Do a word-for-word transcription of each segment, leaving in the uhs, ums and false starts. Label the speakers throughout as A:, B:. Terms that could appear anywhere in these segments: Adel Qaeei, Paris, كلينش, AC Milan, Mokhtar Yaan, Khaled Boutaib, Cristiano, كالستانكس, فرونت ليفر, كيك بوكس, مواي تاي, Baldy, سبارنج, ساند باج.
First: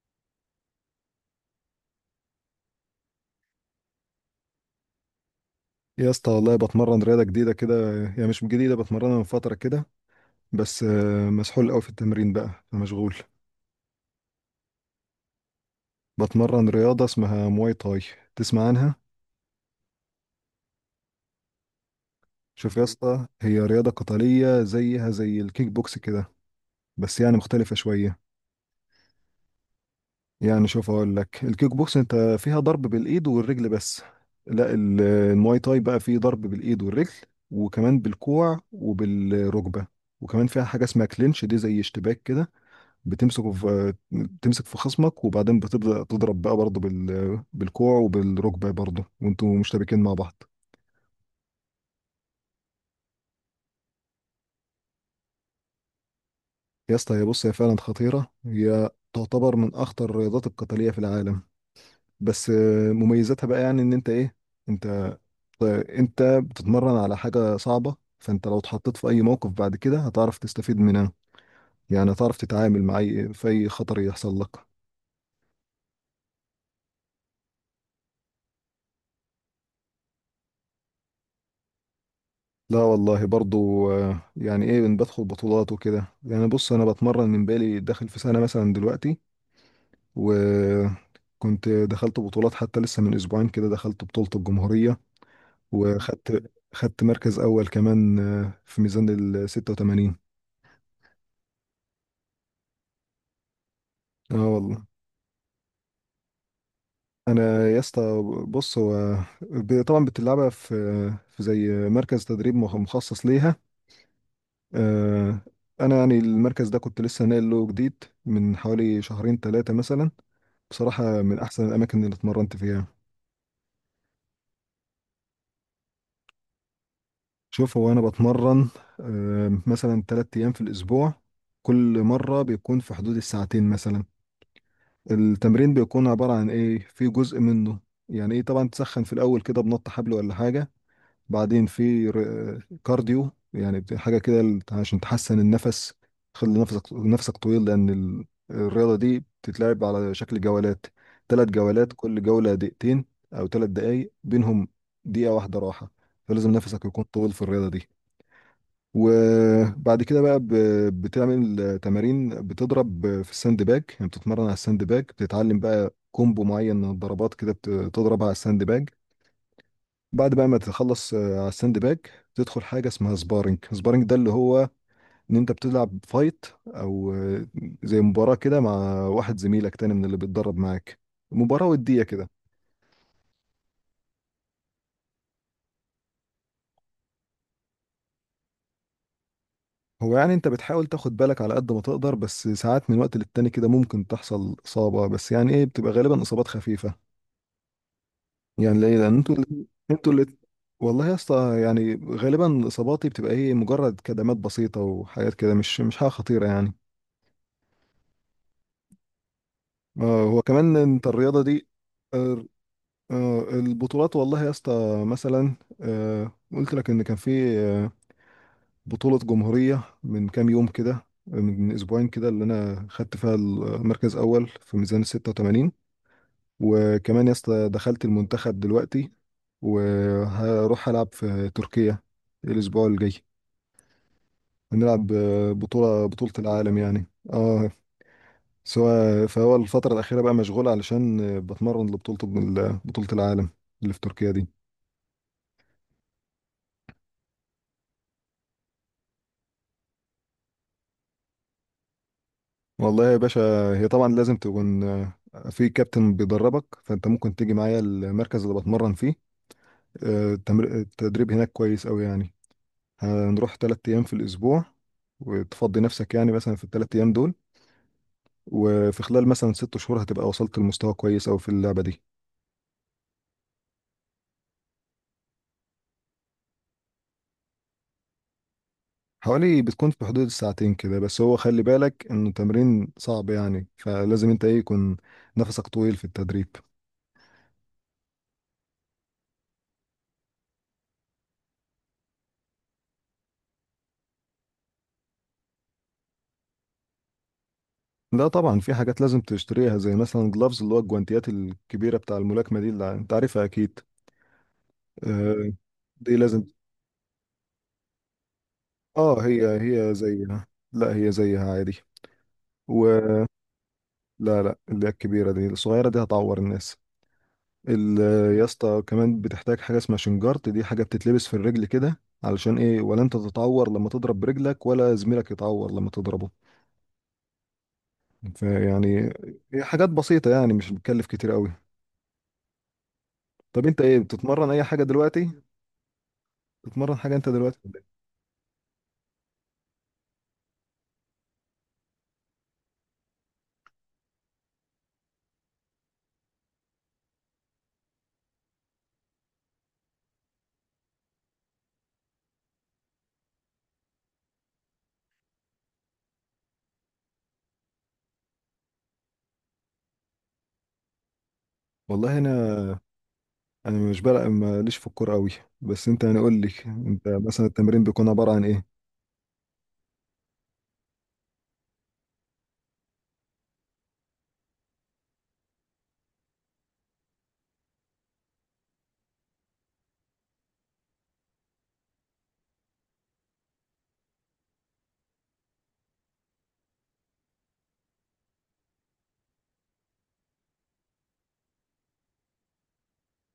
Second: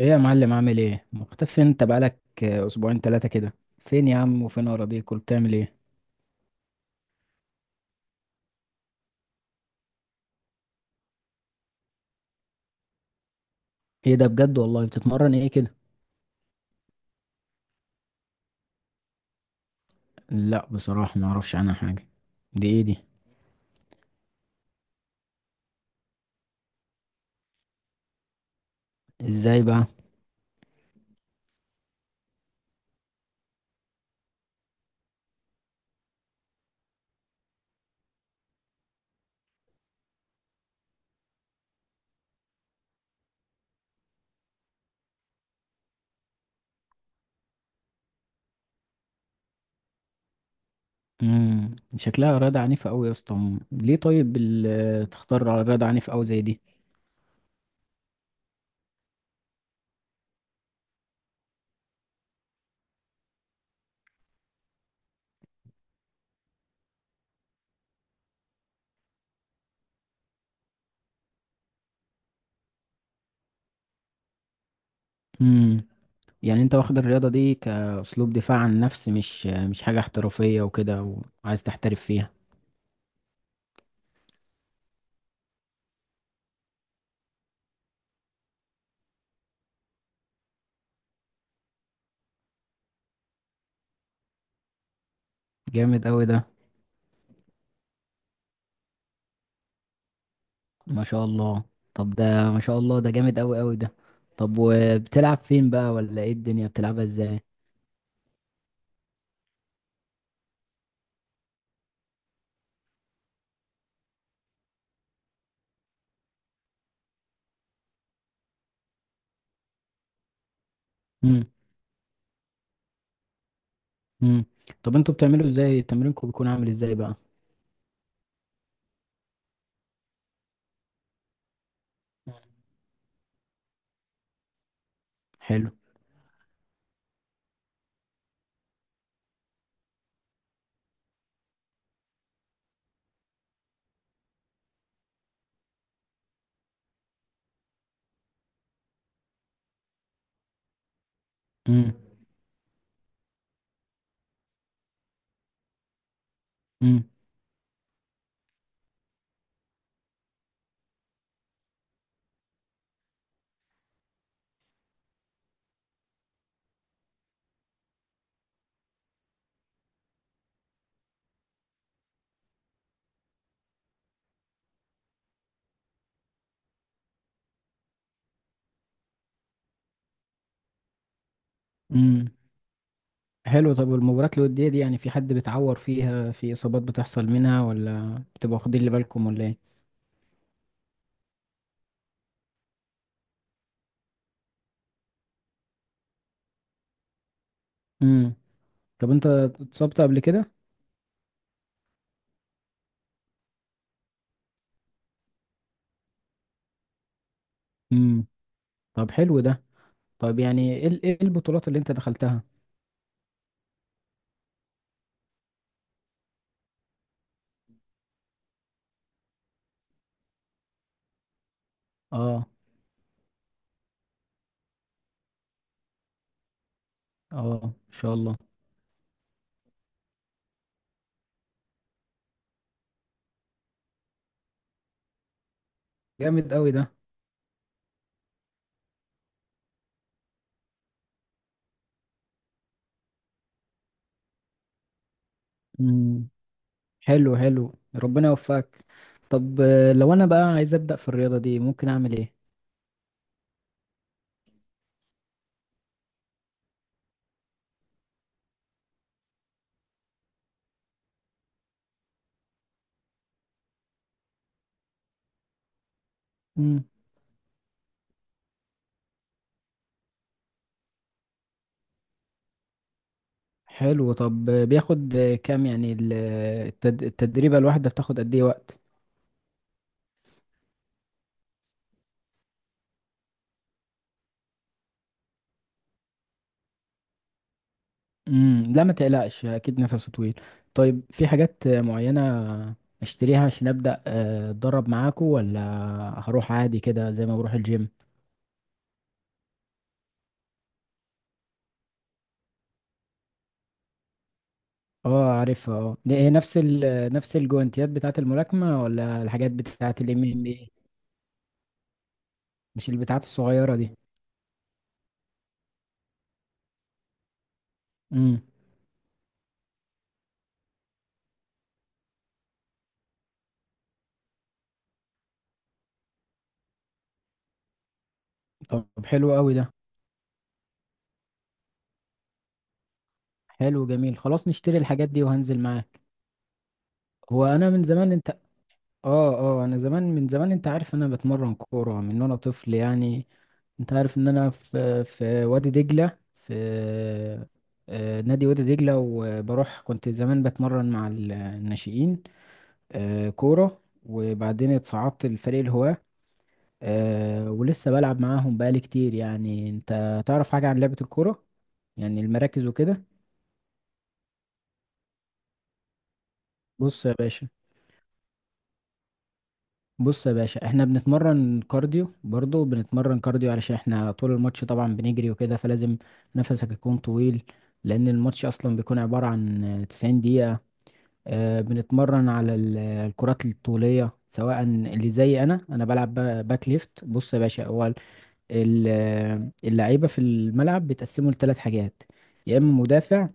A: ايه يا معلم؟ عامل ايه؟ مختفي انت، بقالك آه، اسبوعين ثلاثة كده. فين يا عم؟ وفين اراضيك؟ وبتعمل ايه؟
B: يا اسطى، والله بتمرن رياضة جديدة كده. يعني مش جديدة، بتمرنها من فترة كده. بس آه، مسحول قوي في التمرين بقى، فمشغول.
A: ايه ده بجد؟ والله بتتمرن ايه كده؟
B: بتمرن رياضة اسمها مواي تاي. تسمع عنها؟
A: لا بصراحة ما اعرفش عنها حاجة. دي
B: شوف يا مم.
A: ايه دي؟
B: اسطى، هي رياضة قتالية زيها زي الكيك بوكس كده، بس يعني مختلفة شوية.
A: ازاي بقى؟
B: يعني شوف، اقول لك الكيك بوكس انت فيها ضرب بالإيد والرجل بس. لا، ال- المواي تاي بقى فيه ضرب بالإيد والرجل، وكمان بالكوع وبالركبة. وكمان فيها حاجة اسمها كلينش، دي زي اشتباك كده. بتمسكه في بتمسك في خصمك، وبعدين بتبدأ تضرب بقى برضه بال... بالكوع وبالركبة برضه، وانتوا مشتبكين مع بعض.
A: امم شكلها رياضة عنيفة قوي يا اسطى. مم. ليه طيب ال- آه، تختار على رياضة عنيفة قوي زي دي؟
B: يا اسطى، هي بص، هي فعلا خطيرة، هي تعتبر من أخطر الرياضات القتالية في العالم. بس آه، مميزاتها بقى، يعني إن أنت إيه، أنت أنت بتتمرن على حاجة صعبة، فأنت لو اتحطيت في أي موقف بعد كده هتعرف تستفيد منها. يعني هتعرف تتعامل مع أي في أي خطر يحصل لك.
A: امم يعني انت واخد الرياضة دي كاسلوب دفاع عن النفس، مش آه، مش حاجة احترافية وكده وعايز تحترف فيها؟
B: لا والله، برضو آه، يعني ايه، بن- بدخل بطولات وكده. يعني بص، انا بتمرن من، بالي داخل في سنة مثلا دلوقتي، وكنت دخلت بطولات. حتى لسه من اسبوعين كده دخلت بطولة الجمهورية،
A: جامد قوي ده.
B: وخدت خدت مركز اول كمان، آه، في ميزان ال ستة وثمانين.
A: ما شاء الله. طب ده ما شاء الله، ده جامد قوي قوي ده.
B: اه
A: طب
B: والله.
A: وبتلعب فين بقى؟ ولا ايه الدنيا؟ بتلعبها ازاي؟
B: انا يا اسطى، بص هو ب- طبعا بتلعبها في في زي مركز تدريب مخ- مخصص ليها. آه، انا يعني المركز ده كنت لسه ناقل له جديد من حوالي شهرين ثلاثة مثلا. بصراحة من
A: امم
B: أحسن الأماكن اللي اتمرنت فيها.
A: امم طب انتوا بتعملوا ازاي؟ تمرينكم بيكون عامل ازاي بقى؟
B: شوف، هو أنا بتمرن آه، مثلا تلات أيام في الأسبوع، كل
A: مم.
B: مرة بيكون في حدود الساعتين مثلا.
A: حلو.
B: التمرين بيكون عبارة عن إيه، في جزء منه يعني إيه، طبعا تسخن في الأول كده، بنط حبل ولا حاجة. بعدين في ر- كارديو، يعني بت- حاجة كده ل- عشان تحسن النفس، تخلي نفسك نفسك طويل. لأن ال- الرياضة دي بتتلعب على شكل جولات، ثلاث جولات،
A: امم
B: كل جولة دقيقتين أو ثلاث دقايق، بينهم دقيقة واحدة راحة. فلازم نفسك يكون
A: امم
B: طويل في الرياضة دي. وبعد كده بقى ب- بتعمل تمارين، بتضرب في الساند باج، يعني بتتمرن على الساند باج، بتتعلم بقى كومبو معين من الضربات كده، بت- بتضرب على الساند باج. بعد بقى ما تخلص آه، على الساند باج، تدخل حاجه اسمها سبارنج. سبارنج ده اللي هو ان انت بتلعب فايت، او آه، زي مباراه كده مع واحد زميلك تاني من اللي بيتدرب معاك، مباراه وديه كده.
A: امم حلو. طب والمباريات الودية دي، يعني في حد بيتعور فيها؟ في اصابات بتحصل منها؟ ولا بتبقوا واخدين اللي بالكم؟ ولا ايه؟
B: هو يعني انت بتحاول تاخد بالك على قد ما تقدر، بس ساعات من وقت للتاني كده ممكن تحصل اصابه، بس يعني ايه، بتبقى غالبا اصابات خفيفه.
A: امم
B: يعني ليه،
A: طب
B: لان
A: انت
B: انتوا الاتنين-
A: اتصبت
B: انتوا
A: قبل
B: اللي
A: كده؟
B: والله يا اسطى، يعني غالبا اصاباتي بتبقى ايه، مجرد كدمات بسيطه وحاجات كده، مش مش حاجه خطيره يعني.
A: امم طب حلو ده.
B: آه،
A: طب
B: هو
A: يعني
B: كمان
A: ايه ال-
B: انت
A: إيه
B: الرياضة دي.
A: البطولات اللي انت دخلتها؟
B: آه، آه، البطولات والله يا اسطى، مثلا آه، قلت لك ان كان في آه، بطولة جمهورية من كام يوم كده، من اسبوعين كده، اللي
A: اه.
B: انا خدت فيها المركز اول في ميزان ستة وثمانين. وكمان يا اسطى
A: اه، ما
B: دخلت
A: شاء الله.
B: المنتخب دلوقتي، وهروح العب في تركيا الاسبوع الجاي. هنلعب آه، بطولة بطولة
A: جامد قوي
B: العالم
A: ده.
B: يعني. اه. سواء، فهو الفترة الأخيرة بقى مشغول علشان بتمرن لبطولة ال- بطولة العالم اللي في تركيا دي.
A: مم. حلو حلو، ربنا يوفقك. طب آه، لو انا بقى عايز ابدا في الرياضه دي، ممكن اعمل ايه؟
B: والله يا باشا، هي طبعا لازم تكون في كابتن بيدربك، فأنت ممكن تيجي معايا المركز اللي بتمرن فيه. آه، التمر- التدريب هناك كويس أوي يعني. هنروح تلات أيام في الأسبوع، وتفضي نفسك يعني مثلا في
A: امم
B: التلات أيام دول. وفي خلال مثلا ست شهور هتبقى وصلت لمستوى كويس أوي في اللعبة دي.
A: حلو. طب آه، بياخد آه، كام؟ يعني ال- التد- التدريبه الواحده بتاخد قد ايه وقت؟
B: حوالي بتكون في حدود الساعتين كده، بس هو خلي بالك انه تمرين صعب يعني، فلازم انت ايه، يكون نفسك طويل في التدريب.
A: امم لا ما تقلقش، اكيد نفسه طويل. طيب في حاجات آه، معينه اشتريها عشان ابدا آه، اتدرب معاكو؟ ولا هروح عادي كده زي ما بروح الجيم؟
B: لا طبعا، في حاجات لازم تشتريها، زي مثلا جلافز، اللي هو الجوانتيات الكبيرة بتاع الملاكمة دي اللي انت عارفها اكيد.
A: اه
B: آه،
A: عارفها، اه. دي
B: دي
A: هي
B: لازم.
A: نفس ال نفس الجوانتيات بتاعه الملاكمه؟
B: اه،
A: ولا
B: هي،
A: الحاجات
B: هي
A: بتاعه الام
B: زيها.
A: ام اي؟
B: لا هي زيها عادي،
A: مش البتاعات
B: ولا
A: الصغيره دي؟
B: لا، اللي هي الكبيرة دي. الصغيرة دي هتعور الناس. ال-.
A: امم
B: يا اسطى كمان بتحتاج حاجه اسمها شنجارت، دي حاجه بتتلبس في الرجل كده، علشان ايه، ولا انت تتعور لما تضرب برجلك، ولا زميلك يتعور لما تضربه.
A: طب
B: فيعني
A: حلو قوي
B: هي
A: ده.
B: حاجات بسيطه يعني، مش بتكلف كتير قوي. طب انت
A: حلو
B: ايه،
A: جميل، خلاص
B: بتتمرن اي
A: نشتري
B: حاجه
A: الحاجات دي
B: دلوقتي؟
A: وهنزل معاك.
B: بتتمرن حاجه انت
A: هو
B: دلوقتي
A: انا
B: ولا
A: من
B: إيه؟
A: زمان، انت اه. اه، انا زمان، من زمان، انت عارف انا بتمرن كورة من وانا طفل يعني. انت عارف ان انا في في وادي دجلة، في آه، نادي وادي دجلة، وبروح كنت زمان بتمرن مع ال- الناشئين، آه، كورة، وبعدين اتصعدت لفريق الهواة، آه، ولسه بلعب معاهم بقالي كتير. يعني انت تعرف حاجة عن لعبة الكورة؟
B: والله
A: يعني
B: انا،
A: المراكز وكده.
B: انا مش بلعب، ماليش في الكوره قوي، بس انت يعني قول لي انت
A: بص يا
B: مثلا
A: باشا،
B: التمرين بيكون عباره عن ايه.
A: بص يا باشا، احنا بنتمرن كارديو، برضه بنتمرن كارديو علشان احنا طول الماتش طبعا بنجري وكده، فلازم نفسك يكون طويل، لان الماتش اصلا بيكون عبارة عن تسعين دقيقة. آه، بنتمرن على ال- الكرات الطولية، سواء اللي زي انا انا بلعب با- باك ليفت. بص يا باشا، هو ال- ال- اللعيبة في الملعب بيتقسموا لثلاث حاجات: يا اما مدافع،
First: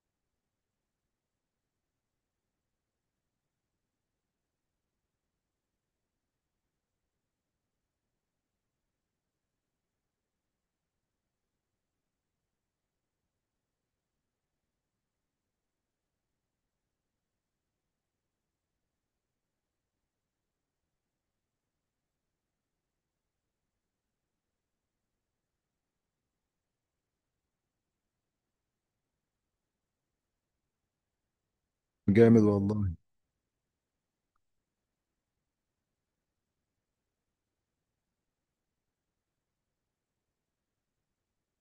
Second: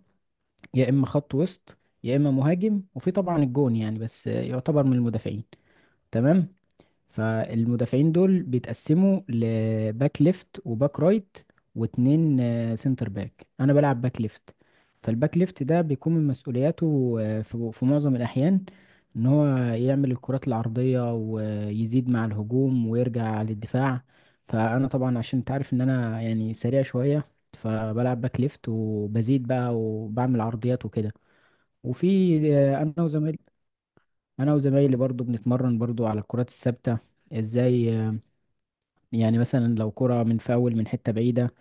A: يا اما خط وسط، يا اما مهاجم، وفي طبعا الجون يعني، بس آه، يعتبر من المدافعين. تمام. فالمدافعين دول بيتقسموا لباك ليفت وباك رايت، واتنين آه، سنتر باك. انا بلعب باك ليفت، فالباك ليفت ده بيكون من مسؤولياته آه، في في معظم الاحيان ان هو يعمل الكرات العرضية ويزيد مع الهجوم ويرجع للدفاع. فانا طبعا عشان انت عارف ان انا يعني سريع شوية، فبلعب باك ليفت وبزيد بقى وبعمل عرضيات وكده. وفي
B: جامد
A: آه،
B: والله.
A: انا وزمايلي، انا وزمايلي برضو بنتمرن برضو على الكرات الثابتة. ازاي؟ آه، يعني مثلا لو كرة من فاول من حتة بعيدة،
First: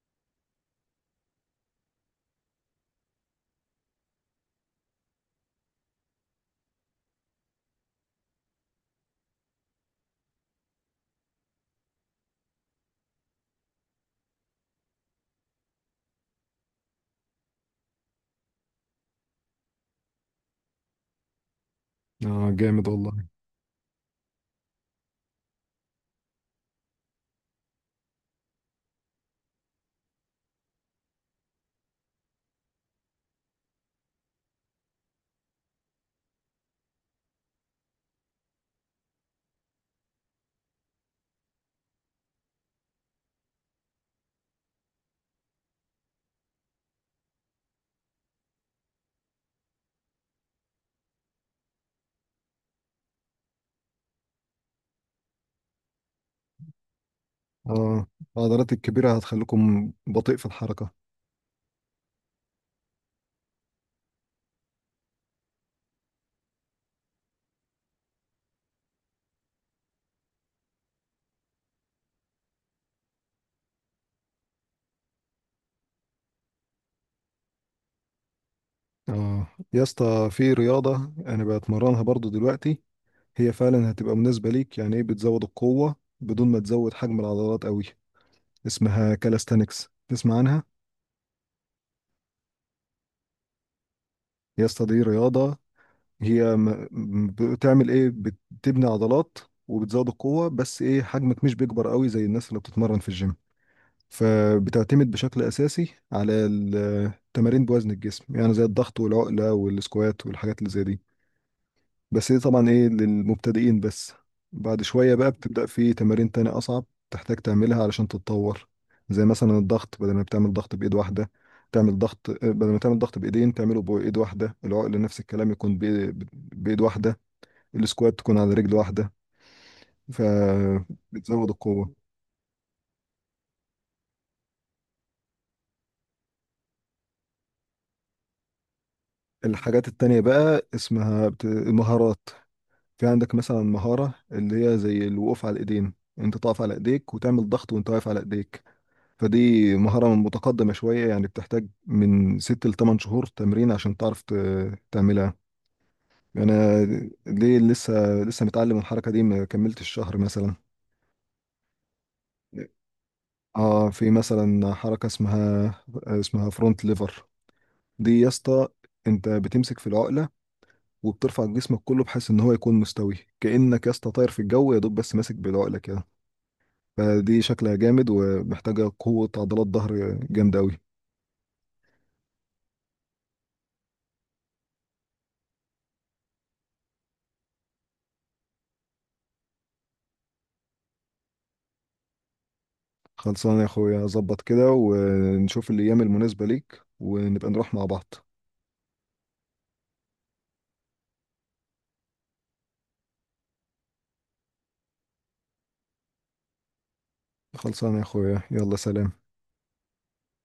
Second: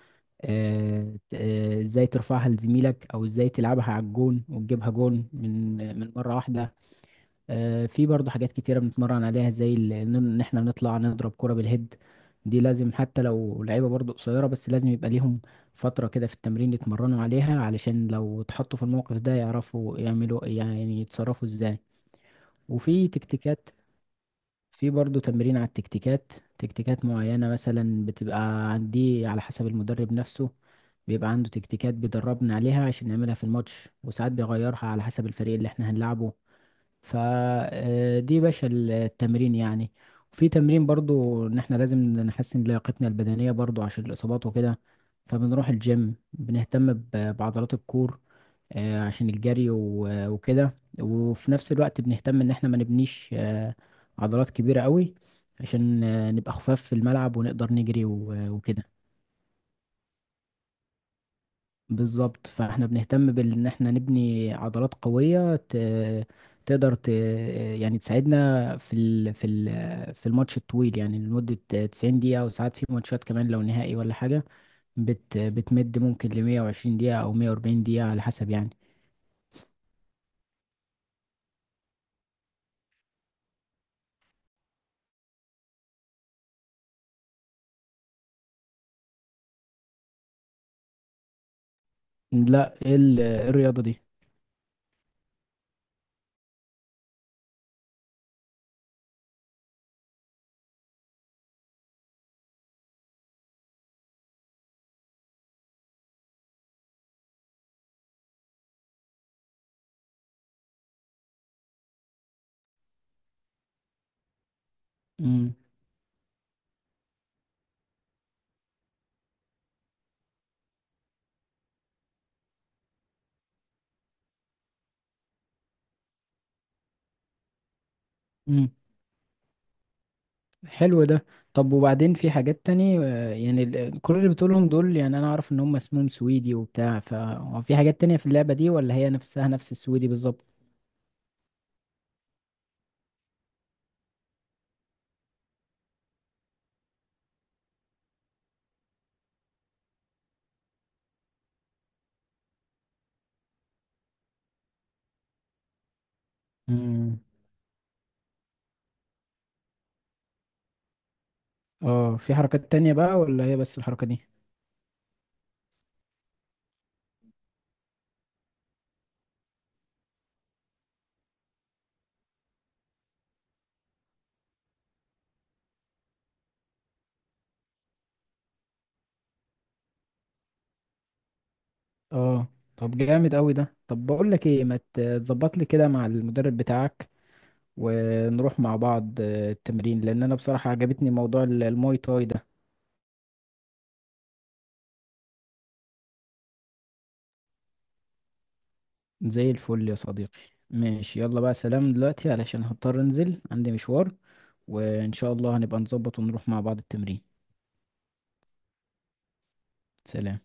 A: آه، ت- آه، ازاي ترفعها لزميلك، او ازاي تلعبها على الجون وتجيبها جون من من مرة واحدة. آه، في برضه حاجات كتيرة بنتمرن عليها، زي ال- ان إن احنا نطلع نضرب كرة بالهيد. دي لازم حتى لو لعيبة برضه قصيرة، بس لازم يبقى ليهم فترة كده في التمرين يتمرنوا عليها، علشان لو اتحطوا في الموقف ده يعرفوا يعملوا، يعني يتصرفوا ازاي.
B: اه جامد
A: وفي
B: والله.
A: تكتيكات، في برضو تمرين على التكتيكات. تكتيكات معينة مثلا بتبقى عندي، على حسب المدرب نفسه بيبقى عنده تكتيكات بيدربنا عليها عشان نعملها في الماتش، وساعات بيغيرها على حسب الفريق اللي احنا هنلعبه. فدي باشا التمرين يعني. وفي تمرين برضو ان احنا لازم نحسن لياقتنا البدنية برضو عشان الإصابات وكده، فبنروح الجيم بنهتم ب- بعضلات الكور، آه، عشان الجري و- وكده. وفي نفس الوقت بنهتم ان احنا ما نبنيش آه، عضلات كبيرة قوي، عشان آه، نبقى خفاف في الملعب ونقدر نجري
B: اه،
A: و-
B: العضلات
A: وكده.
B: الكبيره هتخليكم بطيء في الحركه.
A: بالظبط، فاحنا بنهتم بان احنا نبني عضلات قوية ت- تقدر ت... يعني تساعدنا في ال... في ال... في الماتش الطويل، يعني لمدة تسعين دقيقة، وساعات في ماتشات كمان لو نهائي ولا حاجة بت... بتمد ممكن ل مية وعشرين دقيقة او مية واربعين دقيقة، على حسب يعني.
B: اه. يا اسطى في رياضة انا بتمرنها برضو دلوقتي، هي فعلا هتبقى مناسبة ليك، يعني ايه، بتزود القوة بدون ما تزود حجم العضلات قوي. اسمها كالستانكس. تسمع عنها؟
A: لا، ايه ال- إيه الرياضة دي؟
B: يا اسطى دي رياضة، هي م- م- بتعمل ايه، بتبني عضلات وبتزود القوة، بس ايه، حجمك مش بيكبر قوي زي الناس اللي بتتمرن في الجيم. فبتعتمد بشكل اساسي على التمارين بوزن الجسم، يعني زي الضغط والعقلة والسكوات والحاجات اللي زي دي. بس دي طبعا ايه، للمبتدئين بس. بعد شوية بقى
A: مم.
B: بتبدأ في تمارين تانية أصعب، تحتاج تعملها علشان تتطور. زي مثلا الضغط، بدل ما بتعمل ضغط بإيد واحدة، تعمل ضغط، بدل ما تعمل ضغط بإيدين تعمله بإيد واحدة. العقل نفس الكلام، يكون بإيد, بإيد واحدة. السكوات تكون على
A: مم.
B: رجل واحدة.
A: حلو ده.
B: فبتزود
A: طب
B: القوة.
A: وبعدين في حاجات تانية آه، يعني ال- كل اللي بتقولهم دول، يعني انا اعرف ان هم اسمهم سويدي وبتاع، ففي حاجات تانية في اللعبة دي؟ ولا هي نفسها نفس
B: الحاجات
A: السويدي
B: التانية
A: بالظبط؟
B: بقى اسمها بت... المهارات. في عندك مثلا مهارة، اللي هي زي الوقوف على الإيدين، انت تقف على ايديك وتعمل ضغط وانت واقف على ايديك. فدي مهارة متقدمة شوية يعني، بتحتاج من ست لتمن شهور تمرين عشان تعرف ت- تعملها. أنا
A: امم
B: ليه، لسه، لسه متعلم الحركة دي، ما كملتش شهر مثلا.
A: اه، في حركات تانية بقى؟ ولا هي بس
B: اه
A: الحركة
B: في
A: دي؟
B: مثلا حركة اسمها اسمها فرونت ليفر. دي يا اسطى، انت بتمسك في العقلة، وبترفع جسمك كله بحيث ان هو يكون مستوي، كأنك يا اسطى طاير في الجو، يا دوب بس ماسك بالعقلة كده. فدي شكلها جامد، ومحتاجة قوة عضلات ظهر جامدة أوي.
A: اه. طب جامد قوي ده. طب بقول لك ايه، ما ت- تظبط لي كده مع المدرب بتاعك، ونروح مع بعض آه، التمرين، لان انا بصراحة عجبتني موضوع ال- الماي تاي ده.
B: خلصان يا اخويا، ظبط كده ونشوف الايام المناسبة ليك ونبقى نروح مع بعض.
A: زي الفل يا صديقي. ماشي، يلا بقى سلام دلوقتي، علشان هضطر انزل عندي مشوار، وان شاء الله هنبقى نظبط ونروح مع بعض التمرين.
B: خلصان يا اخويا، يلا سلام.
A: سلام.